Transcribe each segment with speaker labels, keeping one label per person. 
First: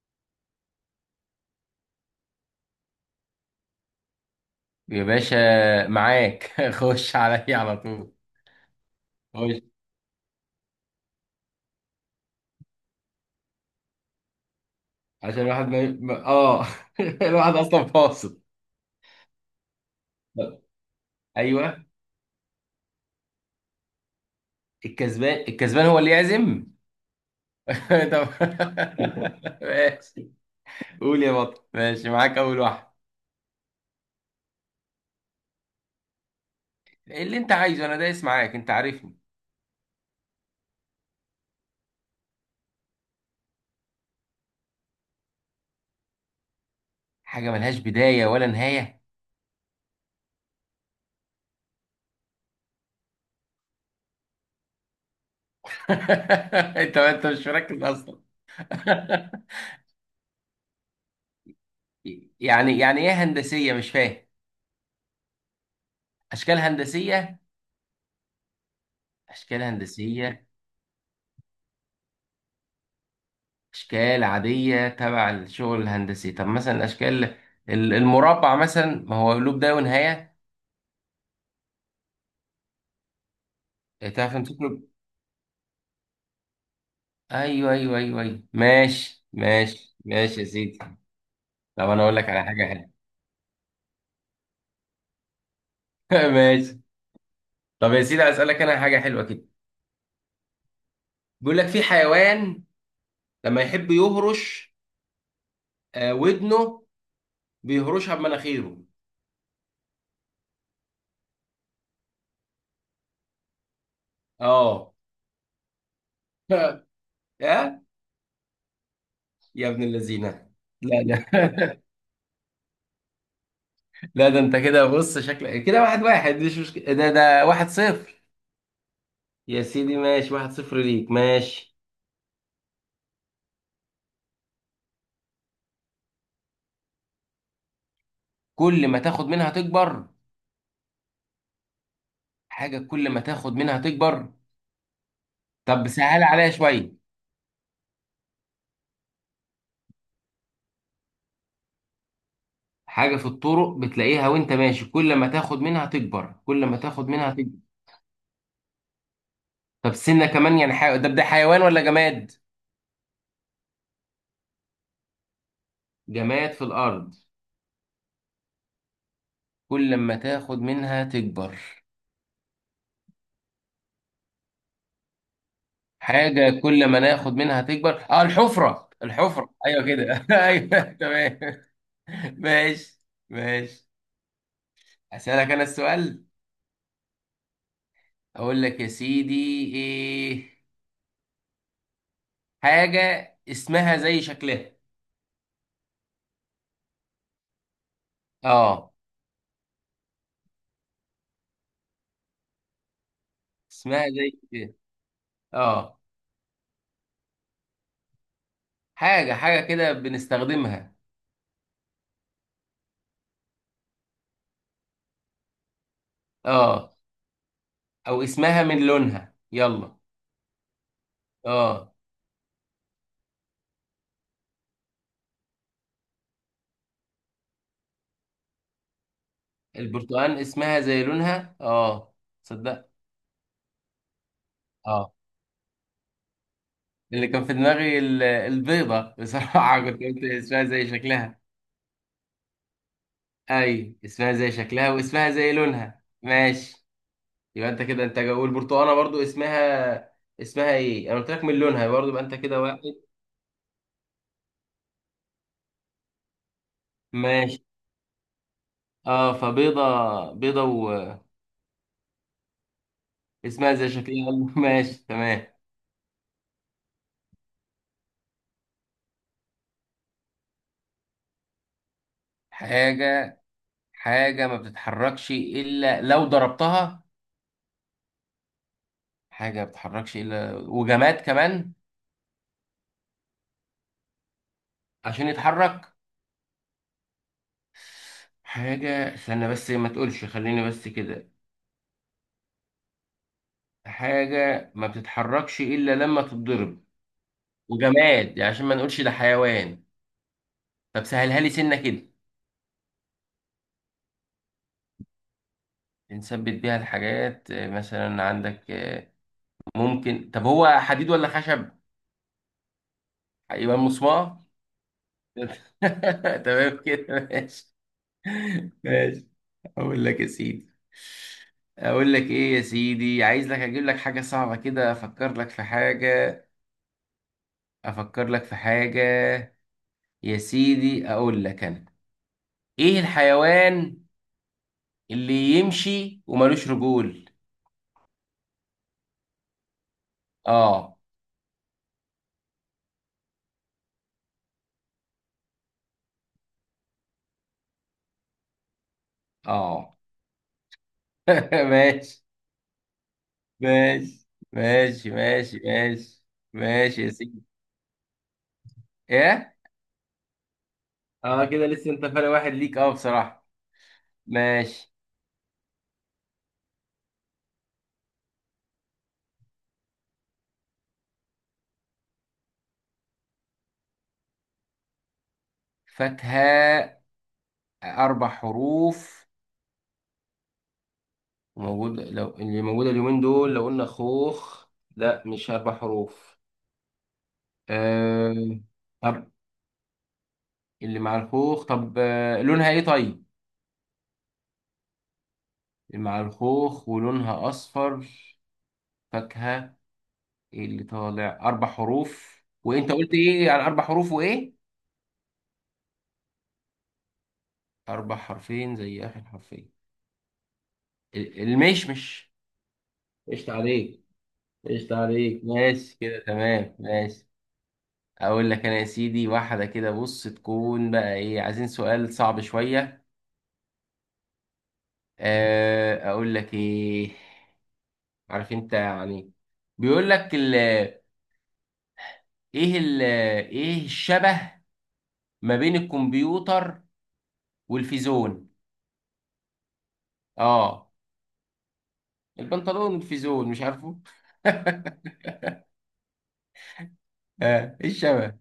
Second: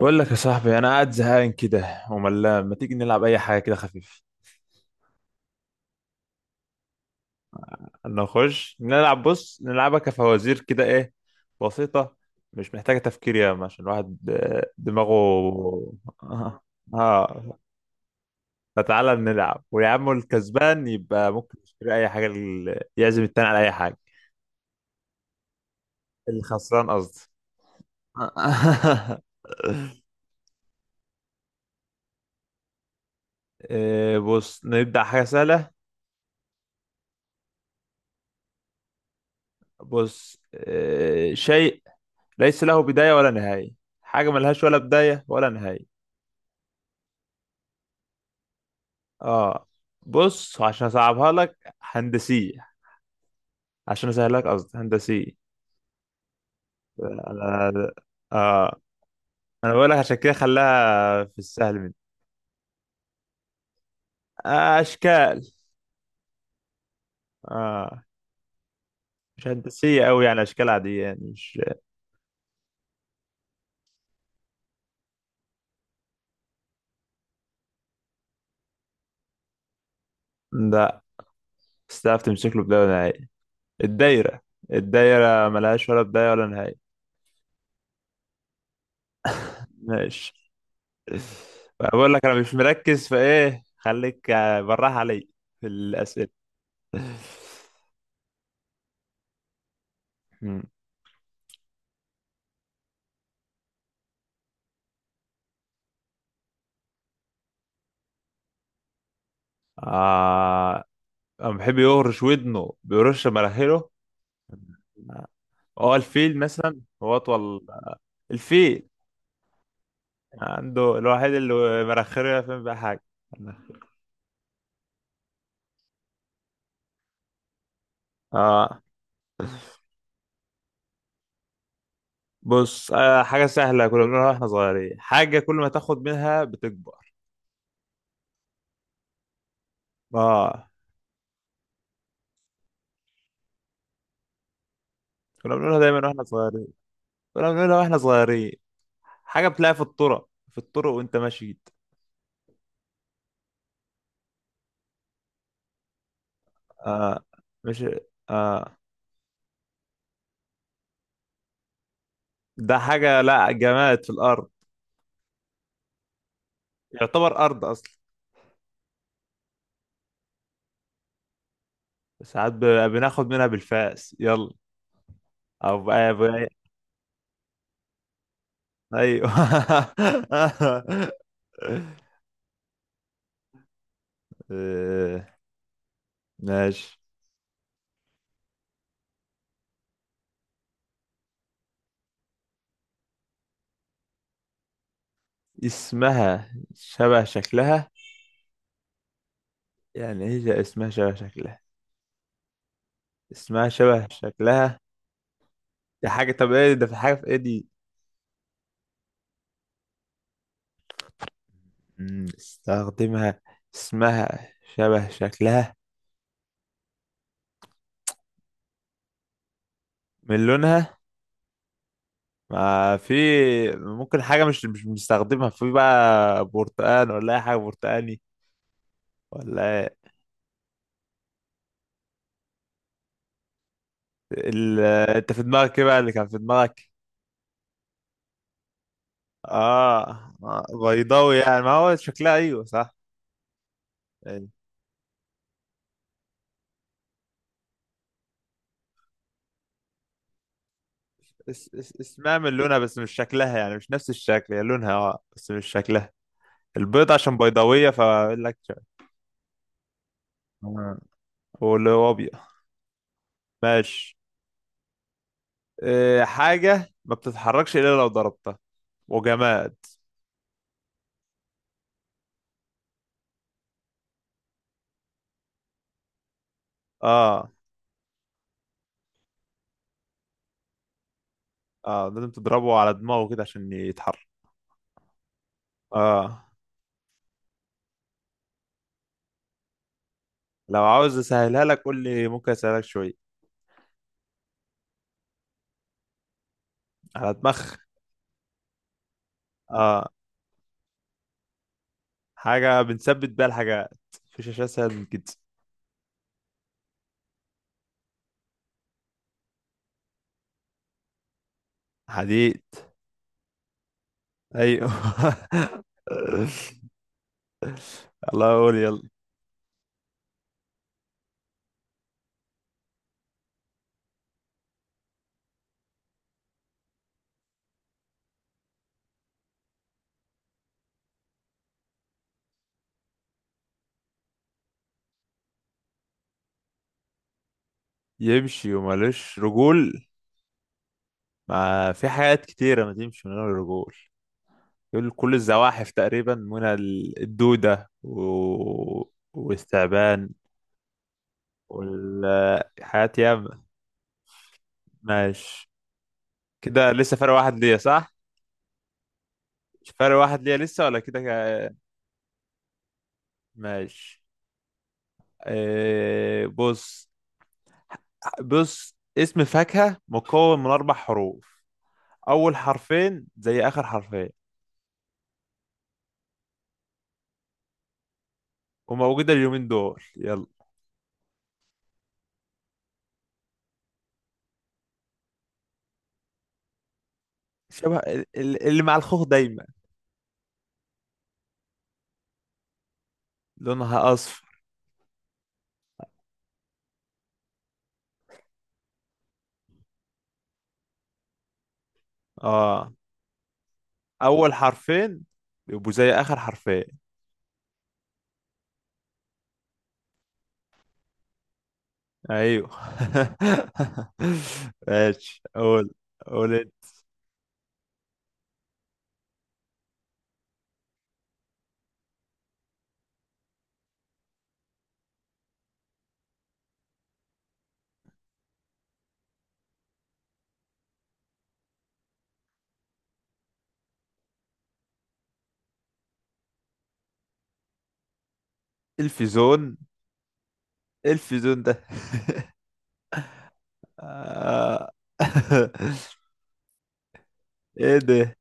Speaker 1: بقول لك يا صاحبي، انا قاعد زهقان كده وملان. ما تيجي نلعب اي حاجه كده خفيف؟
Speaker 2: يا باشا معاك خش عليا على طول
Speaker 1: نخش نلعب. بص،
Speaker 2: خش
Speaker 1: نلعبها كفوازير كده، ايه؟ بسيطه. مش محتاجه تفكير ياما عشان الواحد دماغه
Speaker 2: عشان الواحد
Speaker 1: اه.
Speaker 2: اه
Speaker 1: آه.
Speaker 2: الواحد اصلا فاصل.
Speaker 1: فتعالى نلعب، ويا عم، الكسبان يبقى ممكن
Speaker 2: ايوه،
Speaker 1: يشتري اي حاجه، يعزم التاني على اي حاجه.
Speaker 2: الكسبان هو اللي يعزم.
Speaker 1: الخسران، قصدي.
Speaker 2: طب. ماشي. قول يا بطل، ماشي معاك اول واحد.
Speaker 1: بص، نبدا حاجه سهله.
Speaker 2: اللي انت عايزه انا دايس معاك، انت عارفني.
Speaker 1: بص، شيء ليس له بداية ولا نهاية. حاجة ملهاش ولا بداية ولا نهاية.
Speaker 2: حاجه ملهاش بدايه ولا نهايه.
Speaker 1: اه. بص، عشان اصعبها لك هندسية. عشان اسهلها لك، قصدي، هندسية.
Speaker 2: انت مش
Speaker 1: انا
Speaker 2: مركز اصلا.
Speaker 1: اه انا بقول لك عشان كده خلاها في السهل مني.
Speaker 2: يعني ايه هندسيه؟ مش فاهم.
Speaker 1: اشكال.
Speaker 2: اشكال هندسيه.
Speaker 1: اه. مش
Speaker 2: اشكال
Speaker 1: هندسية قوي، يعني
Speaker 2: هندسيه.
Speaker 1: اشكال عادية، يعني مش.
Speaker 2: اشكال عاديه تبع الشغل الهندسي. طب مثلا الاشكال، المربع مثلا، ما هو له بدايه ونهايه.
Speaker 1: لا. بس تعرف تمسك له بداية ولا نهاية؟
Speaker 2: تعرف
Speaker 1: الدايرة.
Speaker 2: تمسك له.
Speaker 1: الدايرة ملهاش ولا بداية ولا نهاية.
Speaker 2: ايوه ايوه ايوه ايوه، ماشي ماشي
Speaker 1: ماشي.
Speaker 2: ماشي يا سيدي. طب انا
Speaker 1: بقول
Speaker 2: اقول
Speaker 1: لك
Speaker 2: لك
Speaker 1: انا
Speaker 2: على
Speaker 1: مش
Speaker 2: حاجه
Speaker 1: مركز، فايه خليك براح علي في الاسئلة.
Speaker 2: حلوه. ماشي. طب يا سيدي، اسالك انا حاجه حلوه كده.
Speaker 1: مم.
Speaker 2: بيقول لك في حيوان لما يحب يهرش ودنه، بيهرشها بمناخيره.
Speaker 1: آه. أما بيحب يهرش ودنه بيرش مراحله.
Speaker 2: اه.
Speaker 1: هو الفيل مثلا. هو أطول.
Speaker 2: ها،
Speaker 1: الفيل
Speaker 2: يا ابن اللذينه. لا،
Speaker 1: عنده
Speaker 2: لا.
Speaker 1: الوحيد اللي مراخيره يفهم بقى حاجة.
Speaker 2: لا ده انت كده بص، شكلك كده واحد واحد مش مشكله. ده واحد صفر.
Speaker 1: آه
Speaker 2: يا سيدي ماشي، واحد صفر ليك، ماشي.
Speaker 1: بص، حاجة سهلة كنا بنقولها واحنا صغيرين. حاجة كل ما تاخد منها بتكبر.
Speaker 2: كل ما تاخد منها تكبر.
Speaker 1: اه.
Speaker 2: حاجة كل ما تاخد منها تكبر.
Speaker 1: كنا بنقولها
Speaker 2: طب
Speaker 1: دايما
Speaker 2: سهل
Speaker 1: واحنا
Speaker 2: عليها
Speaker 1: صغيرين.
Speaker 2: شوية.
Speaker 1: كنا بنقولها واحنا صغيرين. حاجة بتلاقيها في الطرق وانت ماشي.
Speaker 2: حاجة في الطرق بتلاقيها وانت ماشي، كل ما تاخد منها تكبر، كل ما تاخد
Speaker 1: آه
Speaker 2: منها تكبر.
Speaker 1: مش. آه
Speaker 2: طب سنة كمان، يعني ده ده حيوان ولا جماد؟
Speaker 1: ده حاجة، لا جماد في الأرض.
Speaker 2: جماد في الأرض.
Speaker 1: يعتبر ارض اصلا.
Speaker 2: كل ما تاخد منها تكبر.
Speaker 1: ساعات بناخد منها بالفاس، يلا. او ب-
Speaker 2: حاجة كل ما ناخد منها تكبر، اه الحفرة،
Speaker 1: ايوه.
Speaker 2: الحفرة، ايوه كده ايوه. تمام. ماشي. ماشي.
Speaker 1: آه،
Speaker 2: هسألك انا السؤال،
Speaker 1: ماشي.
Speaker 2: اقول لك يا سيدي ايه. حاجة اسمها زي شكلها.
Speaker 1: اسمها شبه شكلها.
Speaker 2: اه.
Speaker 1: يعني ايه ده، اسمها شبه شكلها؟ اسمها
Speaker 2: اسمها
Speaker 1: شبه
Speaker 2: زي كده.
Speaker 1: شكلها.
Speaker 2: اه.
Speaker 1: دي حاجة. طب ايه ده؟ في حاجة، في ايه دي؟
Speaker 2: حاجة، حاجة كده بنستخدمها.
Speaker 1: استخدمها. اسمها شبه شكلها.
Speaker 2: اه. او اسمها من لونها، يلا.
Speaker 1: من لونها.
Speaker 2: اه.
Speaker 1: ما في، ممكن حاجة مش بنستخدمها، في بقى برتقال ولا أي حاجة برتقاني، ولا
Speaker 2: البرتقال، اسمها زي لونها، اه. صدق.
Speaker 1: ال...
Speaker 2: اه.
Speaker 1: انت في دماغك ايه بقى؟ اللي كان في دماغك.
Speaker 2: اللي كان في دماغي البيضة بصراحة. كنت قلت
Speaker 1: اه.
Speaker 2: اسمها
Speaker 1: آه،
Speaker 2: زي
Speaker 1: بيضاوي
Speaker 2: شكلها.
Speaker 1: يعني ما هو شكلها، ايوه صح.
Speaker 2: اي، اسمها
Speaker 1: يعني
Speaker 2: زي شكلها واسمها زي لونها، ماشي. يبقى انت كده، انت والبرتقاله برضو اسمها، اسمها ايه؟ انا قلت لك من لونها برضو. يبقى انت
Speaker 1: اسمها من
Speaker 2: كده
Speaker 1: لونها
Speaker 2: واحد.
Speaker 1: بس مش شكلها، يعني مش نفس الشكل، هي لونها بس مش شكلها. البيض عشان
Speaker 2: ماشي.
Speaker 1: بيضاوية، فاقول لك
Speaker 2: اه فبيضه. بيضه.
Speaker 1: آه. واللي هو ابيض.
Speaker 2: واسمها زي
Speaker 1: ماشي.
Speaker 2: شكلها. ماشي تمام.
Speaker 1: إيه حاجة ما بتتحركش الا لو ضربتها، وجماد.
Speaker 2: حاجه، حاجه ما بتتحركش الا لو ضربتها.
Speaker 1: اه،
Speaker 2: حاجه ما بتتحركش الا، وجماد كمان.
Speaker 1: اه، لازم تضربه على دماغه كده عشان يتحرك.
Speaker 2: عشان يتحرك.
Speaker 1: اه.
Speaker 2: حاجه، استنى بس، ما تقولش، خليني
Speaker 1: لو
Speaker 2: بس
Speaker 1: عاوز
Speaker 2: كده.
Speaker 1: اسهلها لك قول لي، ممكن اسهلك شوية.
Speaker 2: حاجه ما بتتحركش الا لما تتضرب،
Speaker 1: على دماغ.
Speaker 2: وجماد يعني عشان ما نقولش ده حيوان.
Speaker 1: اه.
Speaker 2: طب سهلها لي سنه كده.
Speaker 1: حاجة بنثبت بيها الحاجات. مفيش أشياء أسهل من كده.
Speaker 2: بنثبت بيها الحاجات مثلا عندك، ممكن، طب هو حديد ولا خشب؟
Speaker 1: حديد.
Speaker 2: يبقى مسمار.
Speaker 1: أيوه.
Speaker 2: تمام كده، ماشي.
Speaker 1: الله يقول، يلا.
Speaker 2: ماشي. اقول لك يا سيدي، اقول لك ايه يا سيدي، عايز لك اجيب لك حاجة صعبة كده، افكر لك في حاجة، افكر لك في حاجة يا سيدي اقول لك انا، ايه الحيوان اللي يمشي وملوش رجول؟
Speaker 1: يمشي ومالوش رجول؟
Speaker 2: اه.
Speaker 1: ما في حاجات كتيرة ما تمشي من غير رجول. يقول كل الزواحف تقريبا، من الدودة
Speaker 2: اه.
Speaker 1: والثعبان.
Speaker 2: ماشي
Speaker 1: والحاجات ياما.
Speaker 2: ماشي ماشي ماشي
Speaker 1: ماشي.
Speaker 2: ماشي.
Speaker 1: كده
Speaker 2: ماشي يا
Speaker 1: لسه فرق
Speaker 2: سيدي.
Speaker 1: واحد ليا، صح؟
Speaker 2: ايه؟
Speaker 1: مش فرق واحد ليا لسه، ولا
Speaker 2: اه كده لسه انت فارق واحد ليك، اه بصراحة.
Speaker 1: ماشي.
Speaker 2: ماشي.
Speaker 1: إيه، بص. بص، اسم فاكهة مكون من أربع حروف. أول حرفين زي آخر حرفين.
Speaker 2: فاكهة، اربع حروف
Speaker 1: وموجودة اليومين دول، يلا.
Speaker 2: موجودة. لو اللي موجودة اليومين دول، لو قلنا خوخ، لا مش اربع حروف.
Speaker 1: شبه
Speaker 2: آه...
Speaker 1: اللي مع الخوخ
Speaker 2: طب.
Speaker 1: دايما.
Speaker 2: اللي مع الخوخ، طب، لونها ايه طيب؟
Speaker 1: لونها أصفر.
Speaker 2: اللي مع الخوخ ولونها اصفر. فاكهة. إيه اللي طالع اربع حروف؟
Speaker 1: آه
Speaker 2: وانت قلت ايه على اربع حروف
Speaker 1: أول
Speaker 2: وايه؟
Speaker 1: حرفين يبقوا زي آخر حرفين.
Speaker 2: أربع حرفين زي آخر حرفين، المشمش.
Speaker 1: أيوه.
Speaker 2: قشطة عليك. قشطة عليك،
Speaker 1: ماشي، قول.
Speaker 2: ماشي كده
Speaker 1: قول
Speaker 2: تمام،
Speaker 1: انت.
Speaker 2: ماشي. أقول لك أنا يا سيدي، واحدة كده بص، تكون بقى إيه، عايزين سؤال صعب شوية، أقول لك إيه، عارف أنت يعني. بيقول لك ال، إيه ال، إيه الشبه ما بين الكمبيوتر والفيزون؟
Speaker 1: الفيزون؟
Speaker 2: أه.
Speaker 1: الفيزون ده؟
Speaker 2: البنطلون والفيزون مش عارفه.
Speaker 1: آه.
Speaker 2: إيه
Speaker 1: ايه ده؟
Speaker 2: الشبه؟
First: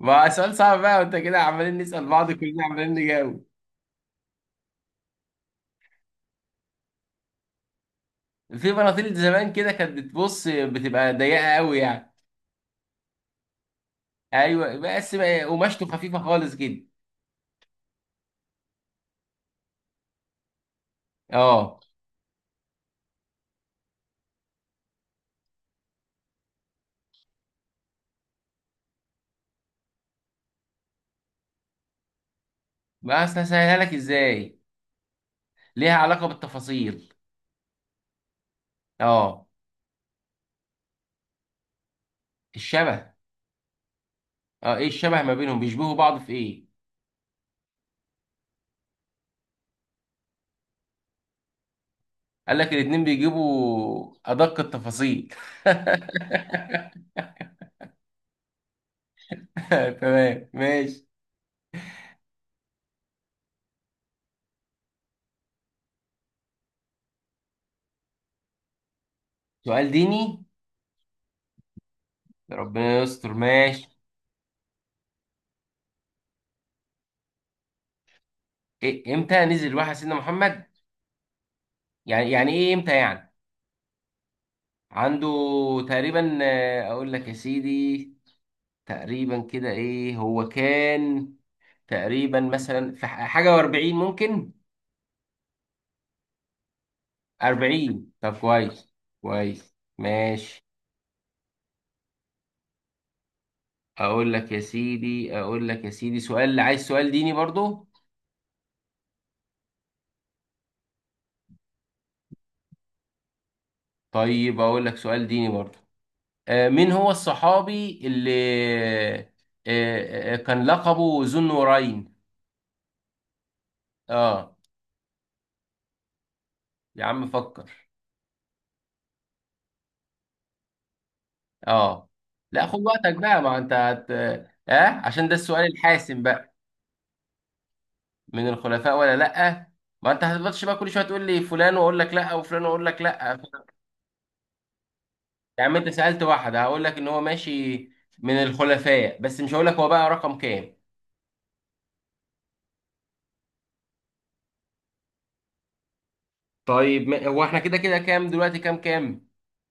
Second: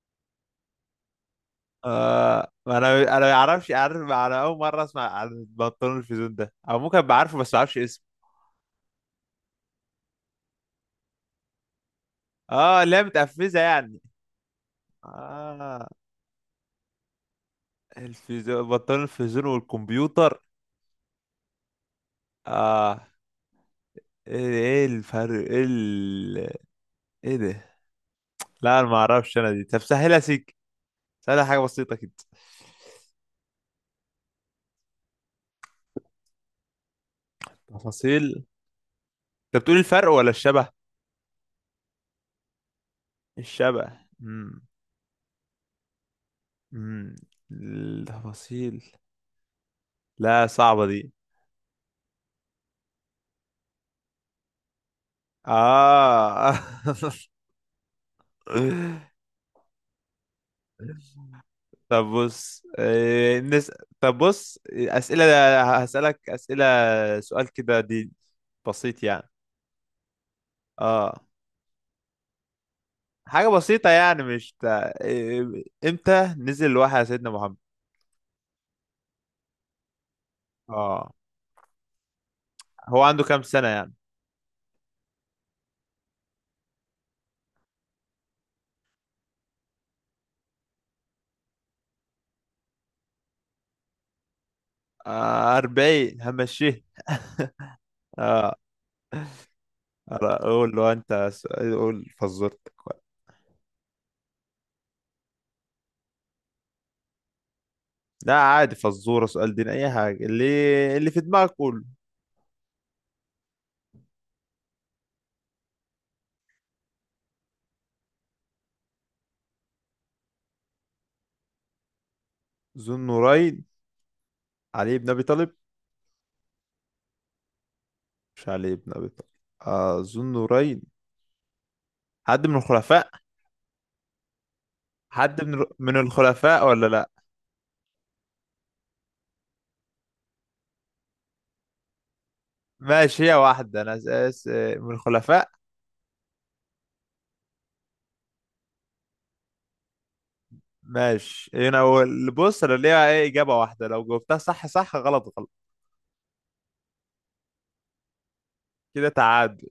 Speaker 2: ما سؤال صعب بقى؟ وانت كده عمالين نسأل بعض، كلنا
Speaker 1: ما
Speaker 2: عمالين
Speaker 1: انا ما
Speaker 2: نجاوب.
Speaker 1: يعرفش، عارف انا اول مره اسمع عن البنطلون الفيزون ده، او ممكن ابقى عارفه بس ما اعرفش اسمه.
Speaker 2: في بناطيل زمان كده كانت بتبص، بتبقى ضيقة قوي يعني.
Speaker 1: اه، اللي هي متقفزه يعني.
Speaker 2: ايوه، بس بقى
Speaker 1: اه.
Speaker 2: قماشته خفيفة خالص كده.
Speaker 1: الفيزون، بنطلون الفيزون والكمبيوتر.
Speaker 2: اه.
Speaker 1: اه. ايه الفرق، ايه ايه ده؟ لا انا ما اعرفش، انا دي. طب سهلها سيك. سهلها حاجه بسيطه كده.
Speaker 2: بس هسهلها لك ازاي، ليها علاقة بالتفاصيل.
Speaker 1: تفاصيل.
Speaker 2: اه.
Speaker 1: انت بتقول الفرق ولا الشبه؟
Speaker 2: الشبه.
Speaker 1: الشبه.
Speaker 2: اه، ايه الشبه ما بينهم؟ بيشبهوا بعض في ايه؟
Speaker 1: امم التفاصيل. لا، صعبة دي.
Speaker 2: قال لك الاتنين بيجيبوا ادق التفاصيل.
Speaker 1: اه.
Speaker 2: تمام ماشي.
Speaker 1: طب بص. طب بص، أسئلة. هسألك أسئلة. سؤال كده دي، بسيط يعني.
Speaker 2: سؤال ديني؟
Speaker 1: اه.
Speaker 2: ربنا يستر،
Speaker 1: حاجة
Speaker 2: ماشي.
Speaker 1: بسيطة يعني مش امتى نزل الوحي على سيدنا محمد؟
Speaker 2: إيه، امتى نزل الوحي على سيدنا محمد؟
Speaker 1: اه.
Speaker 2: يعني ايه امتى
Speaker 1: هو عنده
Speaker 2: يعني؟
Speaker 1: كام سنة يعني؟
Speaker 2: عنده تقريبا، اقول لك يا سيدي، تقريبا كده ايه هو كان، تقريبا مثلا، في حاجة و40 ممكن.
Speaker 1: 40 همشيه.
Speaker 2: 40، طب
Speaker 1: اه.
Speaker 2: كويس. كويس ماشي.
Speaker 1: قول له انت سؤال، قول فزورتك بقى.
Speaker 2: اقول لك يا سيدي، سؤال عايز سؤال ديني برضو.
Speaker 1: لا عادي، فزورة، سؤال دين، أي حاجة اللي في دماغك قول.
Speaker 2: طيب اقول لك سؤال ديني برضو. مين هو الصحابي اللي، آه، كان لقبه ذو النورين؟
Speaker 1: ذو النورين.
Speaker 2: اه.
Speaker 1: علي بن أبي طالب.
Speaker 2: يا عم فكر.
Speaker 1: مش علي بن أبي طالب. أظن نورين.
Speaker 2: اه.
Speaker 1: حد من
Speaker 2: لا، خد
Speaker 1: الخلفاء.
Speaker 2: وقتك بقى، ما انت اه، عشان ده
Speaker 1: حد من
Speaker 2: السؤال
Speaker 1: من
Speaker 2: الحاسم بقى.
Speaker 1: الخلفاء ولا لا؟
Speaker 2: من الخلفاء ولا لا؟ ما انت هتفضلش بقى كل شويه تقول لي فلان واقول لك لا، وفلان واقول لك
Speaker 1: ماشي
Speaker 2: لا.
Speaker 1: هي واحدة، أنا أساس من الخلفاء.
Speaker 2: يا عم انت سالت واحد هقول لك ان هو ماشي من الخلفاء، بس مش هقول لك هو بقى رقم كام.
Speaker 1: ماشي، هنا هو اللي، بص، أنا ليها إيه؟ إجابة واحدة، لو جاوبتها صح صح، غلط غلط.
Speaker 2: طيب ما... هو احنا كده كده كام دلوقتي؟ كام
Speaker 1: كده
Speaker 2: كام
Speaker 1: تعادل.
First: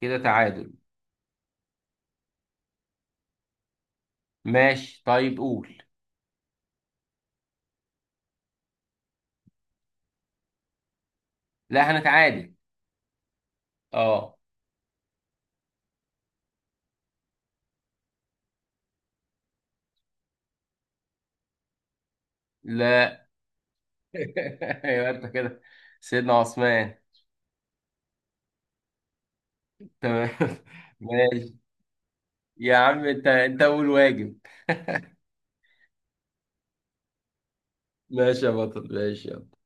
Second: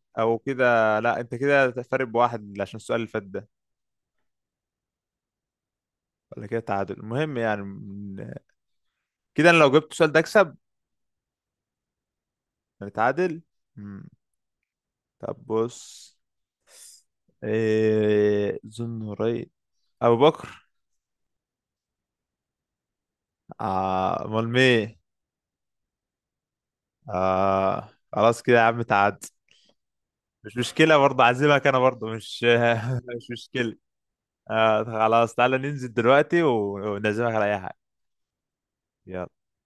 Speaker 2: كده
Speaker 1: أو كده
Speaker 2: تعادل.
Speaker 1: لا، أنت كده فارق بواحد عشان السؤال اللي فات ده.
Speaker 2: ماشي، طيب قول.
Speaker 1: ولا كده تعادل، المهم يعني كده أنا لو جبت السؤال ده أكسب.
Speaker 2: لا، هنتعادل.
Speaker 1: نتعادل. مم.
Speaker 2: اه.
Speaker 1: طب بص، إيه ذو النورين؟ أبو بكر.
Speaker 2: لا.
Speaker 1: آه، امال مين؟
Speaker 2: يبقى انت كده، سيدنا عثمان.
Speaker 1: آه، خلاص كده يا عم، تعاد.
Speaker 2: تمام.
Speaker 1: مش مشكلة، برضه
Speaker 2: ماشي.
Speaker 1: عازمك انا، برضه مش.
Speaker 2: يا عم انت
Speaker 1: مش
Speaker 2: انت
Speaker 1: مشكلة.
Speaker 2: اول واجب.
Speaker 1: آه خلاص، تعالى ننزل دلوقتي ونعزمك على اي حاجة.
Speaker 2: ماشي يا بطل،
Speaker 1: يلا.
Speaker 2: ماشي، يلا.